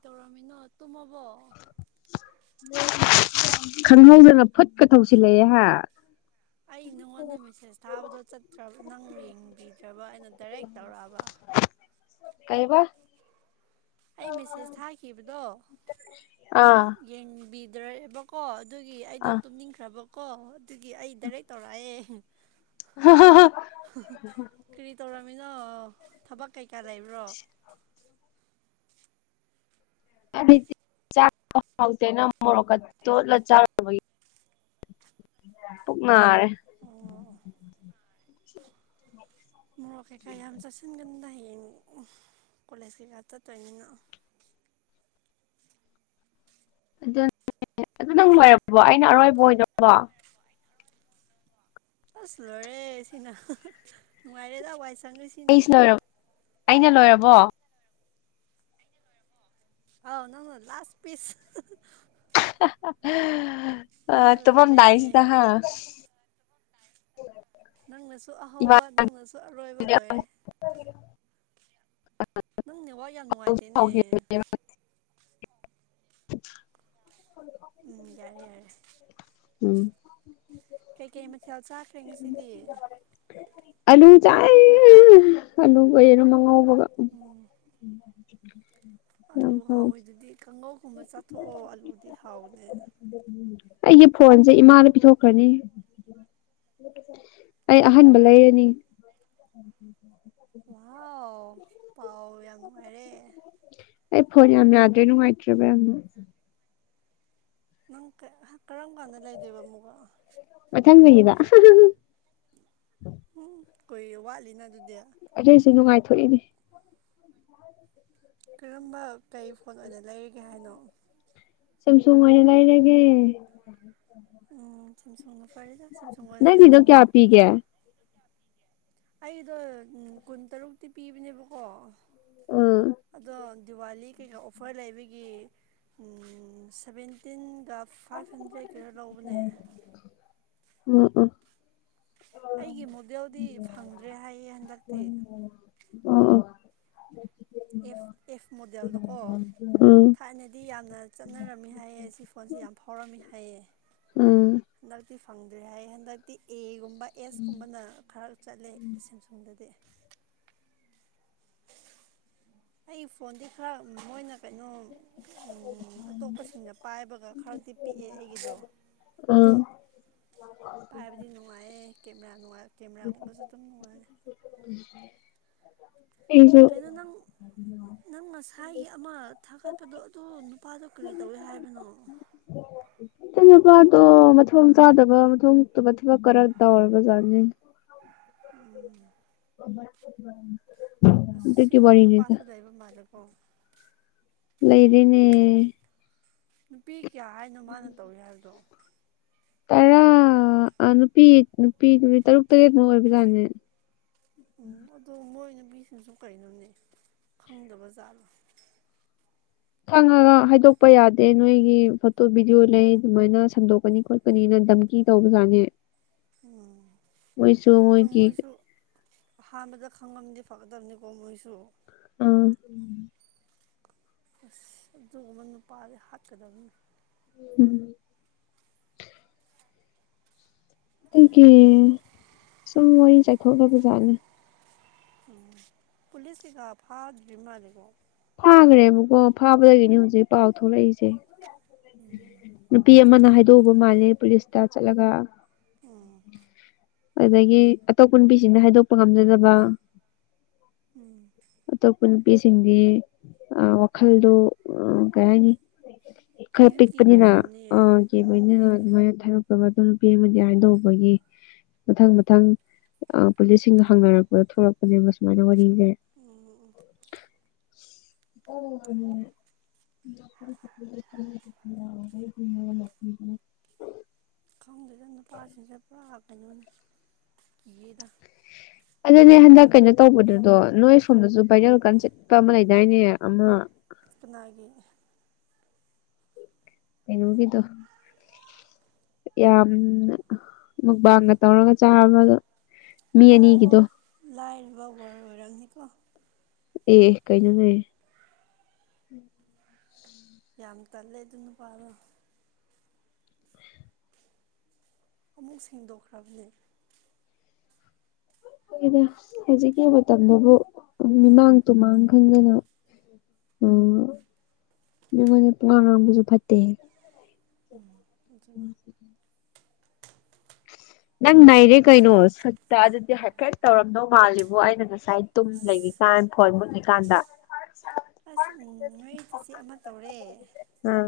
ꯇꯧꯔꯝꯃꯤꯅꯣ ꯇꯨꯝꯃꯕꯣ ꯈꯪꯍꯧꯗꯅ ꯐꯨꯠꯀ ꯊꯧꯁꯤꯜꯂꯛꯑꯦꯍꯥ ꯑꯩ ꯅꯪꯉꯣꯟꯗ ꯃꯦꯁꯦꯁ ꯊꯥꯕꯗꯣ ꯆꯠꯇ꯭ꯔ ꯅꯪ ꯌꯦꯡꯕꯤꯗ꯭ꯔꯕ ꯑꯩꯅ ꯗꯥꯏꯔꯦꯛ ꯇꯧꯔꯛꯑꯕ ꯀꯩꯕ ꯑꯩ ꯃꯦꯁꯦꯁ ꯊꯥꯈꯤꯕꯗꯣ ꯅꯪ ꯑꯥ ꯌꯦꯡꯕꯤꯗ꯭ꯔꯦꯕ ꯀꯣ ꯑꯗꯨꯒꯤ ꯑꯩꯗꯣ ꯑꯥ ꯇꯨꯝꯅꯤꯡꯈ꯭ꯔꯕꯀꯣ ꯑꯗꯨꯒꯤ ꯑꯩ ꯗꯥꯏꯔꯦꯛ ꯇꯧꯔꯛꯑꯦ ꯀꯔꯤ ꯇꯧꯔꯝꯃꯤꯅꯣ ꯊꯕꯛ ꯀꯩꯀꯥ ꯂꯩꯕ꯭ꯔꯣ ꯍꯥꯏꯗꯤ ꯆꯥꯛꯇꯣ ꯍꯥꯎꯇꯦꯅ ꯃꯣꯔꯣꯛꯀ ꯇꯣꯠꯂ ꯆꯥꯔꯕꯒꯤ ꯄꯨꯛ ꯅꯥꯔꯦ ꯑꯣ ꯃꯣꯔꯣꯛ ꯀꯩꯀꯥ ꯌꯥꯝ ꯆꯥꯁꯤꯟꯒꯟꯗ ꯍꯌꯦꯡ ꯀꯣꯂꯦꯖ ꯀꯩꯀꯥ ꯆꯠꯇꯣꯏꯅꯤꯅ ꯑꯗꯨ ꯑꯗꯨ ꯅꯪ ꯂꯣꯏꯔꯕꯣ ꯑꯩꯅ ꯑꯔꯣꯏꯕ ꯑꯣꯏꯗꯔꯕꯣ ꯑꯁ ꯂꯣꯏꯔꯦ ꯁꯤꯅ ꯅꯨꯡꯉꯥꯏꯔꯦꯗ ꯋꯥꯏ ꯆꯪꯉꯤ ꯑꯩꯁꯤ ꯂꯣꯏꯔꯕ ꯑꯩꯅ ꯂꯣꯏꯔꯕꯣ ꯑꯥꯎ ꯅꯪ ꯂꯥꯁ ꯄꯤꯁ ꯑ ꯅꯪꯅ ꯇꯨꯃꯝ ꯂꯣꯏꯔꯦ ꯗꯥꯏꯁꯤꯗ ꯍꯥ ꯎ ꯅꯪꯅꯁꯨ ꯑꯍꯥꯎꯧꯕ ꯅꯪꯅꯁꯨ ꯑꯔꯣꯏꯕ ꯑꯃ ꯂꯣꯏꯔꯦ ꯅꯪ ꯅꯦꯠꯋꯥꯛ ꯌꯥꯝ ꯅꯨꯡꯉꯥꯏꯇꯦꯅꯦ [inaudible] [inaudible] ꯎꯝ ꯌꯥꯔꯦ ꯌꯥꯔꯦ ꯎꯝ ꯀꯩ ꯀꯩ ꯃꯊꯦꯜ ꯆꯥꯈ꯭ꯔꯦ ꯉꯁꯤꯗꯤ ꯑꯥꯂꯨ ꯆꯥꯏꯌꯦ ꯑꯂꯨꯒ ꯌꯦꯔꯨꯝ ꯑꯉꯥꯎꯕꯒ ꯎ ꯑꯥꯂꯨ ꯍꯥꯎꯋꯦꯗꯨꯗꯤ ꯀꯥꯡꯒꯧꯒꯨꯝꯕ ꯆꯥꯊꯣꯛꯑꯣ ꯑꯥꯂꯨꯗꯤ ꯍꯥꯎꯕꯅꯦ ꯑꯩꯒꯤ ꯐꯣꯟꯁꯦ ꯏꯃꯥꯗ ꯄꯤꯊꯣꯛꯈ꯭ꯔꯅꯤ ꯑꯩ ꯀꯔꯤ ꯑꯍꯟꯕ ꯇꯧꯔꯦ ꯂꯩꯔꯅꯤ ꯋꯥꯎ ꯄꯥꯎ ꯌꯥꯝ ꯅꯨꯡꯉꯥꯏꯔꯦ ꯑꯩ ꯐꯣꯟ ꯌꯥꯝ ꯌꯥꯗ꯭ꯔꯦ ꯅꯨꯡꯉꯥꯏꯇ꯭ꯔꯦꯕ ꯌꯥꯝꯅ ꯅꯪ ꯀꯔꯝ ꯀꯥꯟꯗ ꯂꯩꯗꯨꯏꯕ ꯑꯃꯨꯛꯀ ꯃꯊꯪ ꯆꯍꯤꯗ ꯎꯝ ꯀꯣꯏꯅ ꯋꯥꯂꯤꯅ ꯑꯗꯨꯗꯤ ꯑꯗꯏꯁꯨ ꯅꯨꯡꯉꯥꯏꯊꯣꯛꯏꯅꯦ ꯀꯔꯝꯕ ꯀꯔꯤ ꯐꯣꯟ ꯑꯣꯏꯅ ꯂꯩꯔꯤꯒꯦ ꯍꯥꯏꯅꯣ ꯁꯝ ꯁꯨꯡꯑꯣꯅ ꯂꯩꯔꯒꯦ ꯎꯝ ꯁꯦꯝꯁꯣꯡꯅ ꯐꯔꯦꯗ ꯁꯤꯝꯁꯣꯡ ꯑꯣꯏꯅ ꯅꯪꯒꯤꯗꯣ ꯂꯩꯊꯣꯛꯑꯣ ꯀꯌꯥ ꯄꯤꯒꯦ ꯑꯩꯗꯣ ꯎꯝ ꯀꯨꯟꯇꯔꯨꯛꯇꯤ ꯄꯤꯕꯅꯦꯕꯀꯣ ꯑꯗꯣ ꯗꯤꯋꯥꯂꯤ ꯀꯩꯀ ꯑꯣꯐꯔ ꯂꯩꯕꯒꯤ ꯎꯝ ꯁꯕꯦꯟꯇꯤꯟꯒ ꯐꯥꯏꯚ ꯍꯟꯗ꯭ꯔꯦꯠꯀꯤꯔ ꯂꯧꯕꯅꯦ ꯎꯝ ꯎꯝ ꯑꯩꯒꯤ ꯃꯣꯗꯦꯜꯗꯤ ꯐꯪꯗ꯭ꯔꯦ ꯍꯥꯏꯌꯦ ꯍꯟꯗꯛꯇꯤ ꯑ ꯑꯦꯐ ꯑꯦꯐ ꯃꯣꯗꯦꯜꯗꯣꯀꯣ ꯎꯝ ꯊꯥꯏꯅꯗꯤ ꯌꯥꯝꯅ ꯆꯠꯅꯔꯝꯃꯤ ꯍꯥꯏꯌꯦ ꯑꯁꯤ ꯐꯣꯟꯁꯦ ꯌꯥꯝ ꯐꯥꯎꯔꯝꯃꯤ ꯍꯥꯏꯌꯦ ꯎꯝ ꯍꯟꯗꯛꯇꯤ ꯐꯪꯗ꯭ꯔꯦ ꯍꯥꯏ ꯍꯟꯗꯛꯇꯤ ꯑꯦꯒꯨꯝꯕ ꯑꯦꯁ ꯀꯨꯝꯕꯅ ꯈꯔ ꯆꯠꯂꯤ ꯁꯦꯝꯁꯨꯡꯗꯗꯤ ꯑꯩ ꯐꯣꯟꯗꯤ ꯈꯔ ꯃꯣꯏꯅ ꯀꯩꯅꯣ ꯎꯝ ꯑꯇꯣꯞꯄꯁꯤꯡꯅ ꯄꯥꯏꯕꯒ ꯈꯔꯗꯤ ꯄꯤꯛꯑꯦ ꯑꯩꯒꯤꯗꯣ ꯎꯝ ꯄꯥꯏꯕꯗꯤ ꯅꯨꯡꯉꯥꯏꯌꯦ ꯀꯦꯃꯦꯔꯥ ꯅꯨꯡꯉꯥꯏ ꯀꯦꯃꯦꯔꯥꯒꯨꯝꯕꯁꯨ ꯑꯗꯨꯝ ꯅꯨꯡꯉꯥꯏ ꯑꯩꯁꯨ ꯉ ꯅꯪ ꯅꯪ ꯉꯁꯥꯏꯒꯤ ꯑꯃ ꯊꯥꯒꯠꯄꯗꯣ ꯑꯗꯨ ꯅꯨꯄꯥꯗꯣ ꯀꯔꯤ ꯇꯧꯏ ꯍꯥꯏꯕꯅꯣ ꯑꯩ ꯅꯨꯄꯥꯗꯣ ꯃꯊꯣꯡ ꯆꯥꯗꯕ ꯃꯊꯣꯡꯇꯕ ꯊꯕꯛ ꯈꯔ ꯇꯧꯔꯕꯖꯥꯠꯅꯤ ꯎꯝ [inaudible] ꯑꯁ ꯑꯗꯨꯒꯤ ꯁꯤꯒꯨꯝꯕ ꯋꯥꯔꯤꯅꯤꯗ ꯅꯨꯄꯥꯁꯨ ꯂꯩꯕ ꯃꯥꯜꯂꯦꯀꯣ ꯂꯩꯔꯤꯅꯦ ꯅꯨꯄꯤ ꯀꯌꯥ ꯍꯥꯏꯅꯣ ꯃꯥꯅ ꯇꯧꯏ ꯍꯥꯏꯕꯗꯣ ꯇꯔꯥ ꯑ ꯅꯨꯄꯤ ꯅꯨꯄꯤ ꯅꯨꯄꯤ ꯇꯔꯨꯛ ꯇꯔꯦꯠꯃꯨꯛ ꯑꯣꯏꯕꯖꯥꯠꯅꯦ ꯎꯝ ꯑꯗꯣ ꯃꯣꯏ ꯅꯨꯄꯤꯁꯤꯛꯁꯨ ꯀꯩꯅꯣꯅꯦ ꯈꯪꯗꯕ ꯖꯥꯠꯂꯣ ꯈꯪꯉꯒ ꯍꯥꯏꯗꯣꯛꯄ ꯌꯥꯗꯦ ꯅꯣꯏꯒꯤ ꯐꯣꯇꯣ ꯚꯤꯗꯤꯑꯣ ꯂꯩ ꯑꯗꯨꯃꯥꯏꯅ ꯁꯟꯗꯣꯛꯀꯅꯤ ꯈꯣꯠ ꯄꯅꯤꯅ ꯗꯝꯀꯤ ꯇꯧꯕꯖꯥꯠꯅꯤ ꯎꯝ ꯑꯇꯣ ꯃꯣꯏꯒꯤ ꯃꯣꯏꯁꯨ ꯑꯍꯥꯟꯕꯗ ꯈꯪꯉꯝꯗꯤ ꯐꯒꯗꯕꯅꯤꯀꯣ ꯃꯣꯏꯁꯨ ꯑ ꯑꯁ ꯑꯗꯨꯒꯨꯝꯕ ꯅꯨꯄꯥꯗꯤ ꯍꯥꯠꯀꯗꯕꯅꯤ ꯎꯝ ꯑꯗꯨꯒꯤ ꯁꯨꯝ ꯋꯥꯔꯤ ꯆꯥꯏꯊꯣꯛꯅꯕ ꯖꯥꯠꯅꯤ ꯎꯝ ꯄꯨꯂꯤꯁ ꯀꯩꯀꯥ ꯐꯥꯗ꯭ꯔꯤ ꯝꯥꯜꯂꯦꯀꯣ ꯐꯥꯒ꯭ꯔꯦꯕꯀꯣ ꯐꯥꯕꯗꯒꯤꯅꯤ ꯍꯧꯖꯤꯛ ꯄꯥꯎ ꯊꯣꯛꯂꯛꯏꯁꯦ ꯎꯝ ꯅꯨꯄꯤ ꯑꯃꯅ ꯍꯥꯏꯗꯣꯛꯎꯕ ꯃꯥꯜꯂꯦ ꯄꯨꯂꯤꯁꯇ ꯆꯠꯂꯒ ꯎꯝ ꯑꯗꯒꯤ ꯑꯇꯣꯞꯄ ꯅꯨꯄꯤꯁꯤꯡꯅ ꯍꯥꯏꯗꯣꯛꯄ ꯉꯝꯖꯗꯕ ꯎꯝ ꯑꯇꯣꯞꯄ ꯅꯨꯄꯤꯁꯤꯡꯗꯤ ꯑ ꯋꯥꯈꯜꯗꯣ ꯀꯩ ꯍꯥꯏꯅꯤ ꯈꯔ ꯀꯤꯁꯨ ꯀꯤꯕꯩ ꯄꯤꯛꯄꯅꯤꯅ ꯑ ꯑꯣꯏꯔꯝꯅꯤꯌꯦ ꯀꯤꯕꯅꯤꯅ ꯎꯝ ꯑꯗꯨꯃꯥꯏꯅ ꯑꯗꯨ ꯅꯨꯄꯤ ꯑꯃꯗꯤ ꯍꯥꯏꯗꯣꯛꯎꯕꯒꯤ ꯃꯊꯪ ꯃꯊꯪ ꯑ ꯄꯨꯂꯤꯁꯁꯤꯡꯅ ꯍꯪꯅꯔꯛꯄꯗ ꯊꯣꯛꯂꯛꯄꯅꯦꯕ ꯁꯨꯃꯥꯏꯅ ꯋꯥꯔꯤꯁꯦ ꯎꯝ ꯎꯝ ꯑꯁ [unintelligible] [unintelligible] ꯈꯪꯗꯦꯗꯥ ꯅꯨꯄꯥꯁꯤꯡꯁꯦ ꯄꯨꯔꯥ ꯀꯩꯅꯣꯅꯦ ꯀꯤꯌꯦꯗꯥ ꯑꯗꯨꯅꯦ ꯍꯟꯗꯛ ꯀꯩꯅꯣ ꯇꯧꯕꯗꯨꯗꯣ ꯅꯣꯏ ꯁꯣꯝꯗꯁꯨ ꯚꯥꯏꯔꯦꯜ ꯀꯟ ꯆꯠꯄ ꯑꯃ ꯂꯩꯗꯥꯏꯅꯦ ꯑꯃ ꯀꯅꯥꯒꯤ ꯀꯩꯅꯣꯒꯤꯗꯣ ꯌꯥꯝ ꯃꯨꯛꯕꯥꯡꯒ ꯇꯧꯔꯒ ꯆꯥꯕꯗ ꯑꯣ ꯑꯣ ꯂꯥꯏꯔꯕ ꯋꯔꯜꯗ ꯑꯣꯏꯔꯝꯅꯤꯀꯣ ꯑꯦ ꯀꯩꯅꯣꯅꯦ ꯌꯥꯝ ꯇꯜꯂꯦ ꯑꯗꯨ ꯅꯨꯄꯥꯗꯣ ꯑꯃꯨꯛ ꯁꯦꯡꯗꯣꯛꯈ꯭ꯔꯕꯅꯦ ꯍꯣꯏꯗ ꯍꯧꯖꯤꯛꯀꯤ ꯃꯇꯝꯗꯕꯨ ꯃꯤꯃꯥꯡ ꯇꯨꯃꯥꯡ ꯈꯪꯗꯅ ꯑꯣ ꯃꯤꯉꯣꯟꯗ ꯄꯨꯡꯉꯥꯡ ꯉꯥꯡꯕꯁꯨ ꯐꯠꯇꯦꯍꯦ ꯑꯗꯨꯅꯦ [inaudible] ꯅꯪ ꯅꯩꯔꯦ ꯀꯩꯅꯣ ꯁꯨꯠꯇ ꯑꯗꯨꯗꯤ ꯍꯥꯏꯐꯦꯠ ꯇꯧꯔꯝꯗꯧ ꯃꯥꯜꯂꯤꯕꯣ ꯑꯩꯅ ꯉꯁꯥꯏ ꯇꯨꯝ ꯂꯩꯔꯤꯀꯥꯟ ꯐꯣꯟ ꯃꯨꯠꯂꯤꯀꯥꯟꯗ ꯑꯁ ꯅꯣꯏ ꯆꯤꯆꯦ ꯑꯃ ꯇꯧꯔꯦ ꯑꯥ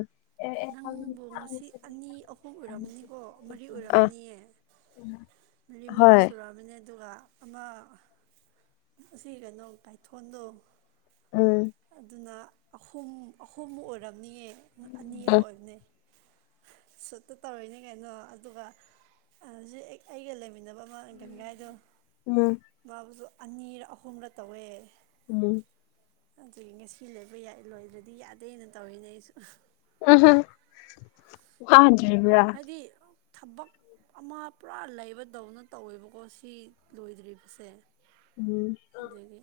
ꯅꯪꯕꯨ ꯉꯁꯤ ꯑꯅꯤ ꯑꯍꯨꯝ ꯑꯣꯏꯔꯝꯅꯤꯀꯣ ꯃꯔꯤ ꯑ ꯑꯣꯏꯔꯝꯃꯅꯤꯌꯦ [unintelligible] ꯃꯔꯤ ꯃꯨꯉꯥ ꯍꯣꯏ ꯁꯨꯔꯛꯑꯕꯅꯦ ꯑꯗꯨꯒ ꯑꯃ ꯑꯁꯤ ꯀꯩꯅꯣ ꯇꯥꯏꯊꯣꯟꯗꯣ ꯎꯝ ꯑꯗꯨꯅ ꯑꯍꯨꯝ ꯑꯍꯨꯝ ꯑꯣꯏꯔꯝꯅꯤꯌꯦ ꯑꯅꯤꯔꯥ ꯑꯣꯏꯕꯅꯦ ꯁꯨꯠꯇ ꯇꯧꯔꯤꯅꯦ ꯀꯩꯅꯣ ꯑꯗꯨꯒ ꯍꯧꯖꯤꯛ ꯑꯩꯒ ꯂꯩꯃꯤꯟꯅꯕ ꯑꯃ ꯒꯟꯒꯥꯏꯗꯣ ꯎꯝ ꯃꯥꯁꯨ ꯑꯅꯤꯔ ꯑꯍꯨꯝꯔ ꯇꯧꯋꯦ ꯎꯝ ꯑꯗꯨꯗꯒꯤ ꯉꯁꯤ ꯂꯩꯕꯏ ꯂꯣꯏꯔ꯭ꯔꯗꯤ ꯌꯥꯗꯦꯅ ꯇꯧꯔꯤꯅꯦ ꯑꯩꯁꯨ [unintelligible] ꯋꯥꯗꯕ꯭ꯔ ꯍꯥꯏꯗꯤ ꯊꯕꯛ ꯑꯃ ꯄꯨꯔꯥ ꯂꯩꯕꯗꯧꯅ ꯇꯧꯋꯦꯕꯀꯣ ꯁꯤ ꯂꯣꯏꯗ꯭ꯔꯤꯕꯁꯦ ꯎꯝ ꯑꯗꯒꯤ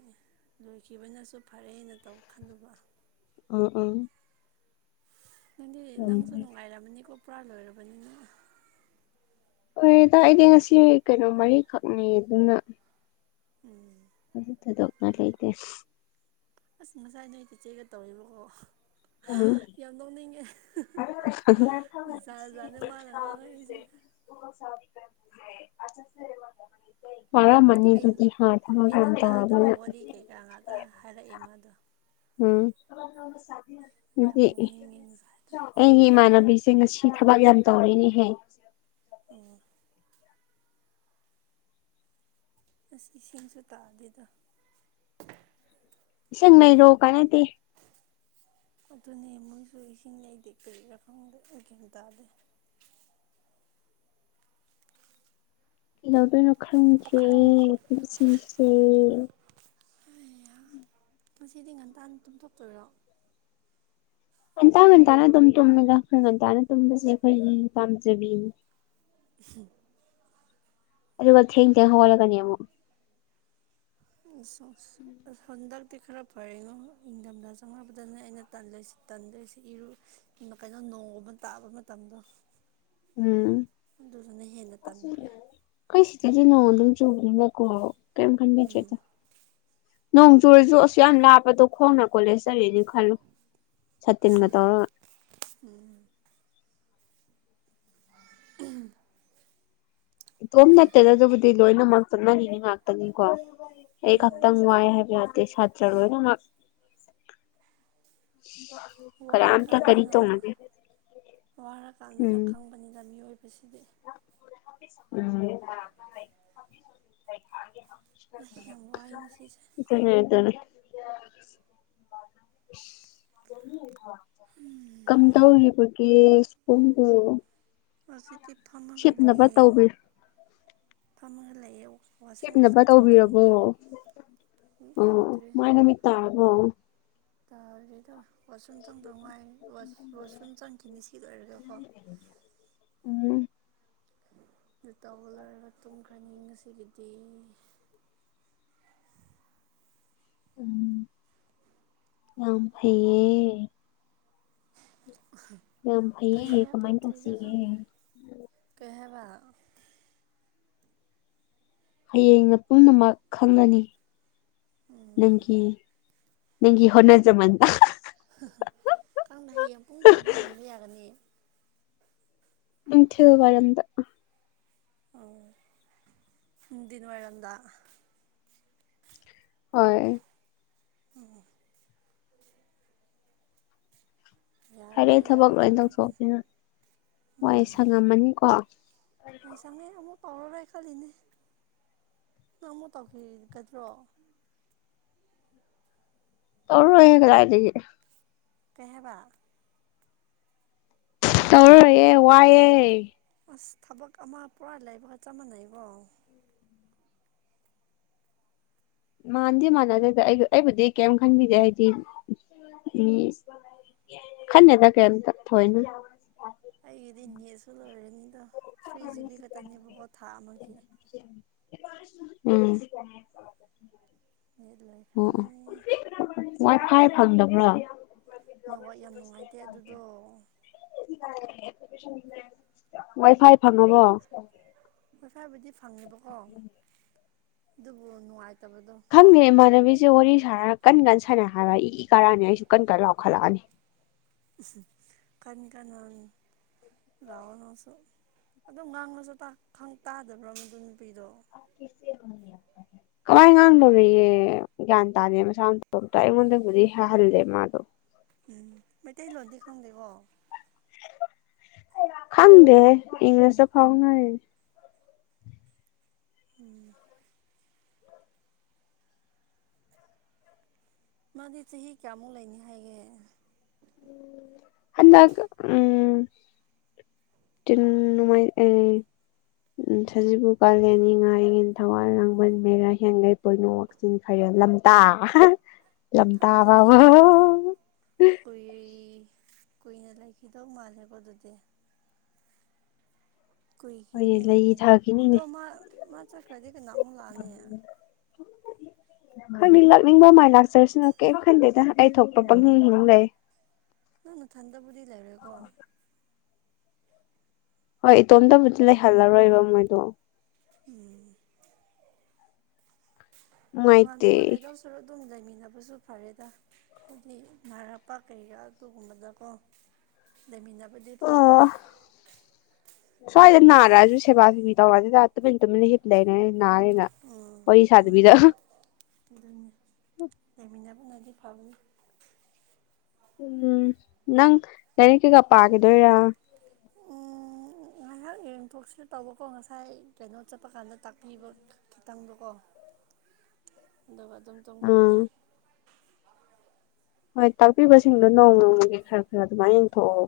ꯂꯣꯏꯈꯤꯕꯅꯁꯨ ꯐꯔꯦꯅ ꯇꯧ ꯈꯜꯂꯨꯕ ꯑꯨ ꯑꯨ ꯅꯪꯗꯤ ꯅꯪꯁꯨ ꯅꯨꯡꯉꯥꯏꯔꯕꯅꯤꯀꯣ ꯄꯨꯔꯥ ꯂꯣꯏꯔꯕꯅꯤꯅ ꯑꯣꯔꯦꯗ ꯑꯩꯗꯤ ꯉꯁꯤ ꯀꯩꯅꯣ ꯃꯔꯤꯈꯛꯅꯤ ꯑꯗꯨꯅ ꯎꯝ ꯀꯩꯁꯨ ꯊꯗꯣꯛꯅ ꯂꯩꯇꯦ ꯑꯁ ꯉꯁꯥꯏ ꯅꯣꯏ ꯆꯦꯛꯒ ꯇꯧꯔꯤꯕꯀꯣ [unintelligible] ꯌꯥꯝ ꯅꯣꯛꯅꯤꯡꯉꯦ ꯖꯥꯠ ꯖꯥꯠꯅꯦ ꯃꯥꯅ ꯉꯥꯡꯉꯛꯏꯁꯦ [unintelligible] [unintelligible] ꯑꯩ [unintelligible] ꯀꯌꯥ ꯉꯥꯛꯇ ꯍꯥꯏꯔꯛꯏꯦ ꯃꯥꯗꯣ ꯎꯝ [unintelligible] ꯌꯥꯝ ꯅꯣꯛꯅꯤꯡꯉꯦ ꯉꯁꯥꯏꯗꯣ ꯑꯩꯒꯤ ꯏꯃꯥꯟꯅꯕꯤꯁꯦ ꯉꯁꯤ ꯊꯕꯛ ꯌꯥꯝ ꯇꯧꯔꯤꯅꯦꯍꯦ ꯑꯣ ꯑꯁ ꯏꯁꯤꯡꯁꯨ ꯇꯥꯑꯗꯦꯗꯥ ꯁꯁꯤꯡꯅꯩ ꯔꯣ ꯀꯅꯦꯗꯤ ꯑꯗꯨꯅꯦ ꯃꯣꯏꯁꯨ ꯏꯁꯤꯡꯅꯤ ꯅꯧꯗꯦ ꯀꯔꯤꯔꯥ ꯈꯪꯗꯦ ꯒ꯭ꯌꯥꯟ ꯇꯥꯗꯦ ꯀꯩꯗꯧꯗꯣꯏꯅꯣ ꯈꯪꯗꯔꯤ [unintelligible] ꯉꯁꯤꯁꯦ ꯑꯩꯌꯥ ꯉꯁꯤꯗꯤ ꯉꯟꯇꯥꯥꯟ ꯇꯨꯝꯊꯣꯛꯇꯣꯏꯔꯣ ꯉꯟꯇꯥ ꯉꯟꯇꯥꯅ ꯑꯗꯨꯝ ꯇꯨꯝꯃꯤꯗ ꯑꯩꯈꯣꯏ ꯉꯟꯇꯥꯅ ꯇꯨꯝꯕꯁꯦ ꯑꯩꯈꯣꯏꯒꯤ ꯄꯥꯝꯖꯕꯤ [inaudible] ꯑꯗꯨꯒ ꯊꯦꯡ ꯊꯦꯡ ꯍꯧꯒꯠꯂꯛꯀꯅꯤ ꯑꯃꯨꯛ ꯑꯁ ꯑꯁ ꯍꯟꯗꯛꯇꯤ ꯈꯔ ꯐꯔꯉꯣ ꯏꯪꯊꯝꯊ ꯆꯪꯉꯛꯅꯕꯗꯅꯦ ꯑꯩꯅ ꯇꯜꯖꯣꯏꯁ ꯇꯟꯗꯣꯏꯁꯦ ꯏꯔꯨ ꯀꯩꯅꯣ ꯅꯣꯡ ꯑꯃ ꯇꯥꯕ ꯃꯇꯝꯗꯣ ꯎꯝ ꯑꯗꯨꯗꯨꯅ ꯍꯦꯟꯅ ꯇꯟꯈ꯭ꯔꯦ ꯑꯩꯈꯣꯏ ꯁꯤꯗꯗꯤ ꯅꯣꯡ ꯑꯗꯨ ꯆꯨꯕꯅꯤꯅꯀꯣ ꯀꯩꯝ ꯎꯝ ꯈꯪꯕꯤꯗꯔꯦꯗꯥ ꯅꯣꯡ ꯆꯨꯔꯁꯨ ꯑꯁꯨ ꯌꯥꯝ ꯂꯥꯞꯄꯗꯣ ꯈꯣꯡꯅ ꯀꯣꯂꯦꯖ ꯆꯠꯂꯛꯦꯅꯤ ꯈꯜꯂꯨ ꯁꯥꯇꯤꯟꯒ ꯇꯧꯔꯒ ꯎꯝ ꯎꯝ ꯏꯇꯣꯝ ꯅꯠꯇꯦꯗ ꯑꯗꯨꯕꯨꯗꯤ ꯂꯣꯏꯅꯃꯛ ꯆꯠꯅꯅꯤꯡꯉꯤ ꯉꯥꯛꯇꯅꯤꯀꯣ ꯑꯩ ꯈꯪꯇꯥꯡ ꯋꯥ ꯍꯥꯏꯕ ꯌꯥꯗ ꯁꯥꯠ ꯆꯠ ꯂꯣꯏꯅꯃꯥꯛ ꯋꯥꯔꯀꯥꯟꯗꯅ ꯋꯥꯔꯀꯥꯟꯗꯅ ꯎꯝ ꯈꯪꯕꯅꯤꯅ ꯃꯤꯑꯣꯏꯕꯁꯤꯗꯤ [unintelligible] ꯑꯩ ꯌꯥꯝ ꯋꯥꯏ ꯉꯁꯤꯁꯦ ꯑꯗꯨꯅꯦ ꯑꯗꯨꯅꯦ ꯑꯤꯁ ꯀꯝ ꯇꯧꯔꯤꯕꯒꯦ ꯁꫭꯝꯕꯨ ꯍꯧꯖꯤꯛꯇꯤ ꯐꯥꯔꯃꯒ ꯂꯩꯌꯦ ꯇꯧꯕꯤ ꯐꯥꯝꯃꯒꯜ ꯂꯩꯌꯦ ꯋꯥꯁꯔꯨꯝ ꯍꯦꯞꯅꯕ ꯀꯩꯀꯥ ꯇꯧꯕꯤꯔꯕꯣ ꯆꯪꯈꯤꯅꯤꯗ ꯀꯩꯝ ꯑꯣ ꯇꯧꯗ꯭ꯔꯤ ꯃꯥꯏ ꯅꯨꯃꯤꯠ ꯇꯥꯔꯕꯣ ꯇꯥꯗ꯭ꯔꯤꯗ ꯋꯥꯁ ꯔꯨꯝ ꯆꯪꯗꯧ ꯉꯥꯏ ꯋꯥꯁꯔꯨꯝ ꯆꯪꯈꯤꯅꯤ ꯁꯤꯗ ꯑꯣꯏꯔꯒꯀꯣ ꯎꯝ ꯑꯗꯨ ꯇꯥꯎꯒ ꯂꯣꯏꯔꯒ ꯇꯨꯝꯈ꯭ꯔꯅꯤ ꯉꯁꯤꯒꯤꯗꯤ ꯎꯝ ꯌꯥꯝ ꯐꯩꯌꯦ ꯌꯥꯝ ꯐꯌꯦ ꯐꯩꯔꯥ ꯀꯃꯥꯏꯧ ꯐꯠꯇ꯭ꯔꯤꯔꯥ ꯈꯪꯗꯦ ꯇꯧꯁꯤꯒꯦ ꯀꯩ ꯍꯥꯏꯕ ꯍꯌꯦꯡꯅ ꯄꯨꯝꯅꯃꯛ ꯈꯪꯉꯅꯤ ꯎꯝ ꯅꯪꯒꯤ ꯅꯪꯒꯤ ꯍꯣꯅꯖꯃꯟꯗ ꯀꯥꯡꯅ ꯍꯌꯦꯡ ꯄꯨꯡ ꯀꯌꯥꯗ ꯌꯦꯡꯕ ꯌꯥꯒꯅꯤ ꯅꯨꯡꯊꯜ ꯋꯥꯏꯔꯝꯗ ꯑꯩ ꯅꯨꯡꯊꯤꯜ ꯋꯥꯏꯔꯝꯗ ꯍꯣꯏ ꯐꯔꯦ ꯌꯥꯒꯗ꯭ꯔꯥ ꯊꯕꯛ ꯂꯣꯏ ꯌꯥꯔꯣꯏꯗ꯭ꯔꯥ ꯈꯪꯗꯦ ꯇꯧꯊꯣꯛꯑꯅꯤꯅ ꯋꯥꯏ ꯎꯝ ꯁꯪꯉꯝꯃꯅꯤꯀꯣ ꯃꯥꯏ ꯆꯝꯅꯦ ꯑꯃꯨꯛ ꯄꯥꯎꯔꯔ ꯈꯜꯂꯤꯅꯦ ꯅꯪ ꯑꯃꯃꯨꯛ ꯇꯧꯈꯤꯒꯗ꯭ꯔꯣ ꯇꯧꯔꯣꯏꯌꯦ ꯀꯥꯗꯥꯏꯗꯒꯤ ꯀꯩ ꯍꯥꯏꯕ ꯇꯧꯔꯥꯔꫭꯏꯌꯦ ꯋꯥꯏꯋꯦ ꯑꯁ ꯊꯕꯛ ꯑꯃ ꯄꯨꯔꯥ ꯂꯩꯕꯒ ꯆꯞ ꯃꯥꯟꯅꯩꯀꫭ ꯃꯥꯟꯗꯤ ꯃꯥꯟꯅꯗꯦꯗ ꯑꯩ ꯑꯩꯕꯨꯗꯤ ꯀꯩꯝ ꯈꯟꯕꯤꯗꯦ ꯍꯥꯏꯗꯤ ꯈꯟꯅꯦ ꯀꯩꯌꯝꯇꯥ ꯊꯧꯑꫭꯏꯅ ꯑꯩꯒꯤꯗꯤ ꯅꯦꯠꯁꯨ ꯂꯣꯏꯔꯅꯤꯗꯣ ꯊ꯭ꯔꯤ ꯖꯤꯕꯤ ꯈꯛꯇꯅꯦꯕꯀꯣ ꯊꯥ ꯑꯃꯒꯤ ꯎꯝ ꯅꯦꯠ ꯂꯩ ꯑꯣ ꯋꯥꯏ ꯐꯥꯏ ꯐꯪꯗꯕ꯭ꯔꯣ ꯅꯦꯠꯋꯥꯛ ꯌꯥꯝ ꯅꯨꯡꯉꯥꯏꯇꯦ ꯑꯗꯨꯗꯣ ꯋꯥꯏ ꯐꯥꯏ ꯐꯪꯉꯕꯣ ꯋꯥꯏ ꯐꯥꯕꯨꯗꯤ ꯐꯪꯉꯦꯕꯀꯣ ꯑꯗꯨꯕꯨ ꯅꯨꯡꯉꯥꯏꯇꯕꯗꯣ ꯈꯪꯗꯦ ꯏꯃꯥꯟꯅꯕꯤꯁꯦ ꯋꯥꯔꯤ ꯁꯥꯔꯒ ꯀꯟ ꯀꯟ ꯁꯥꯟꯅꯩ ꯍꯥꯏꯕ ꯏ ꯀꯥꯔꯅꯤ ꯑꯩꯁꯨ ꯀꯟ ꯀ ꯂꯥꯎꯈꯠꯂꯛꯑꯅꯤ ꯀꯟ ꯀꯟꯅ ꯂꯥꯛꯑꯣ ꯅꯪꯁꯨ ꯑꯗꯨꯝ ꯉꯥꯡꯅꯁꯨ ꯈꯪ ꯇꯥꯗꯕ꯭ꯔꯣ ꯃꯗꯨ ꯅꯨꯄꯤꯗꯣ [inaudible] ꯀꯃꯥꯏ ꯉꯥꯡꯗꯧꯔꯤꯒꯦ ꯒ꯭ꯌꯥꯟ ꯇꯥꯗꯦ ꯃꯁꯥ ꯃꯇꫭꯝꯇꯥ ꯑꯩꯉꯣꯟꯗꯕꯨꯗꯤ ꯍꯥꯍꯜꯂꯦ ꯃꯥꯗꯣ ꯎꯝ ꯃꯩꯇꯩꯂꯣꯟꯗꯤ ꯈꯪꯗꯦꯀꯣ ꯈꯥꯡꯗꯦ ꯏꯪꯂꯤꯁꯇ ꯐꯥꯎꯅꯩ ꯎꯝ ꯃꯥꯗꯤ ꯆꯍꯤ ꯀꯌꯥꯃꯨꯛ ꯂꯩꯅꯤ ꯍꯥꯏꯒꯦ ꯑꯗꯛ ꯎꯝ [unintelligible] ꯎꯝ ꯁꯖꯤꯕꯨ ꯀꯥꯂꯦꯟ ꯏꯉꯥ ꯏꯉꯦꯟ ꯊꯥꯋꯜ ꯂꯥꯡꯕꯟ ꯃꯦꯔꯥ ꯍꯤꯌꯡꯒꯩ ꯄꯣꯏꯅꯨ ꯋꯥꯛꯆꯤꯡ ꯐꯥꯏꯔꯦꯟ ꯂꯝꯇꯥ ꯂꯝꯇꯥ ꯊꯛꯑꯅꯨꯅꯦ ꯐꯥꯎꯕ ꯑꯣ ꯑꯣ ꯀꯨꯏ ꯀꯨꯏꯅ ꯂꯩꯈꯤꯗꯧ ꯃꯥꯜꯂꯦꯀꯣ ꯑꯗꯨꯗꯤ ꯍꯣꯏꯅꯦ ꯀꯨꯏꯈꯤꯅꯤꯅꯦ ꯂꯩ ꯑꯗꯨꯗꯤ ꯊꯥꯈꯤꯅꯤꯅꯦ ꯑꯗꯣ ꯃꯥ ꯃꯥ ꯆꯠꯈ꯭ꯔꯗꯤ ꯀꯅ ꯑꯃꯨꯛ ꯂꯥꯛꯑꯅꯤ ꯈꯪꯗꯦ ꯂꯥꯛꯅꯤꯡꯕ ꯃꯥꯏ ꯂꯥꯛꯆꯔꯁꯅꯨ ꯀꯩꯝ ꯈꯟꯗꯦꯗ ꯑꯩ ꯊꯣꯛꯄ ꯎꯝ ꯄꯪꯍꯤꯡ ꯍꯤꯡ ꯂꯩ ꯅꯪ ꯅꯊꯟꯗꯕꯨꯗꯤ ꯂꯩꯔꯦꯀꯣ ꯍꯣꯏ ꯏꯇꯣꯝꯇꯕꯨꯗꯤ ꯂꯩꯍꯜꯂꯔꯣꯏꯕ ꯃꯣꯏꯗꯣ ꯎꯝ ꯇꯣꯉꯥꯟ ꯅꯨꯡꯉꯥꯏꯇꯦ ꯇꯣꯉꯥꯟ ꯂꯩꯗꯧ ꯁꯔꯨꯛ ꯑꯗꯨꯝ ꯂꯩꯃꯤꯟꯅꯕꯖꯨ ꯐꯔꯦꯗ ꯍꯥꯏꯗꯤ ꯅꯔꯛꯄ ꯀꯩꯒ ꯑꯗꯨꯒꯨꯝꯕꯗꯀꯣ ꯂꯩꯃꯤꯟꯅꯕꯗꯤ ꯑꯣ ꯐꯕꯅꯦ ꯁ꯭ꯋꯥꯏꯗ ꯅꯥꯔꯑꯖꯨ ꯁꯦꯕꯥ ꯁꯦꯕꯤ ꯇꯧꯔꯖꯤꯗ ꯇꯨꯃꯤꯟ ꯇꯨꯃꯤꯟꯅ ꯍꯤꯞ ꯂꯩꯔꯦ ꯅꯥꯔꯦꯅ ꯎꯝ ꯍꯨꯝ ꯑꯗꯨꯒꯤꯗ [unintelligible] ꯑꯗꯨꯅꯤ ꯂꯩꯃꯤꯟꯅꯕꯅꯗꯤ ꯐꯕꯅꯤ ꯎꯝ ꯅꯪ ꯂꯏꯔꯤꯛ ꯀꯩꯀꯥ ꯄꯒꯤꯗꯣꯏꯔ ꯎꯝ ꯉꯥꯏꯍꯥꯛ ꯌꯦꯡꯊꯣꯛꯁꯤꯔ ꯇꯧꯕꯀꯣ ꯉꯁꯥꯏ ꯀꯩꯅꯣ ꯆꯠꯄ ꯀꯥꯟꯗ ꯇꯥꯛꯄꯤꯕ ꯈꯤꯇꯪꯗꯣꯀꯣ ꯑꯗꯨꯒ ꯑꯗꯨꯝ ꯑꯥ ꯇꯨꯝꯈ꯭ꯔꯅꯤ ꯍꯣꯏ ꯇꯥꯛꯄꯤꯕꯁꯤꯡꯗꯣ ꯅꯣꯡ ꯅꯣꯡꯃꯒꯤ ꯈꯔ ꯈꯔ ꯑꯗꯨꯃꯥꯏ ꯌꯦꯡꯊꯣꯛꯑꯣ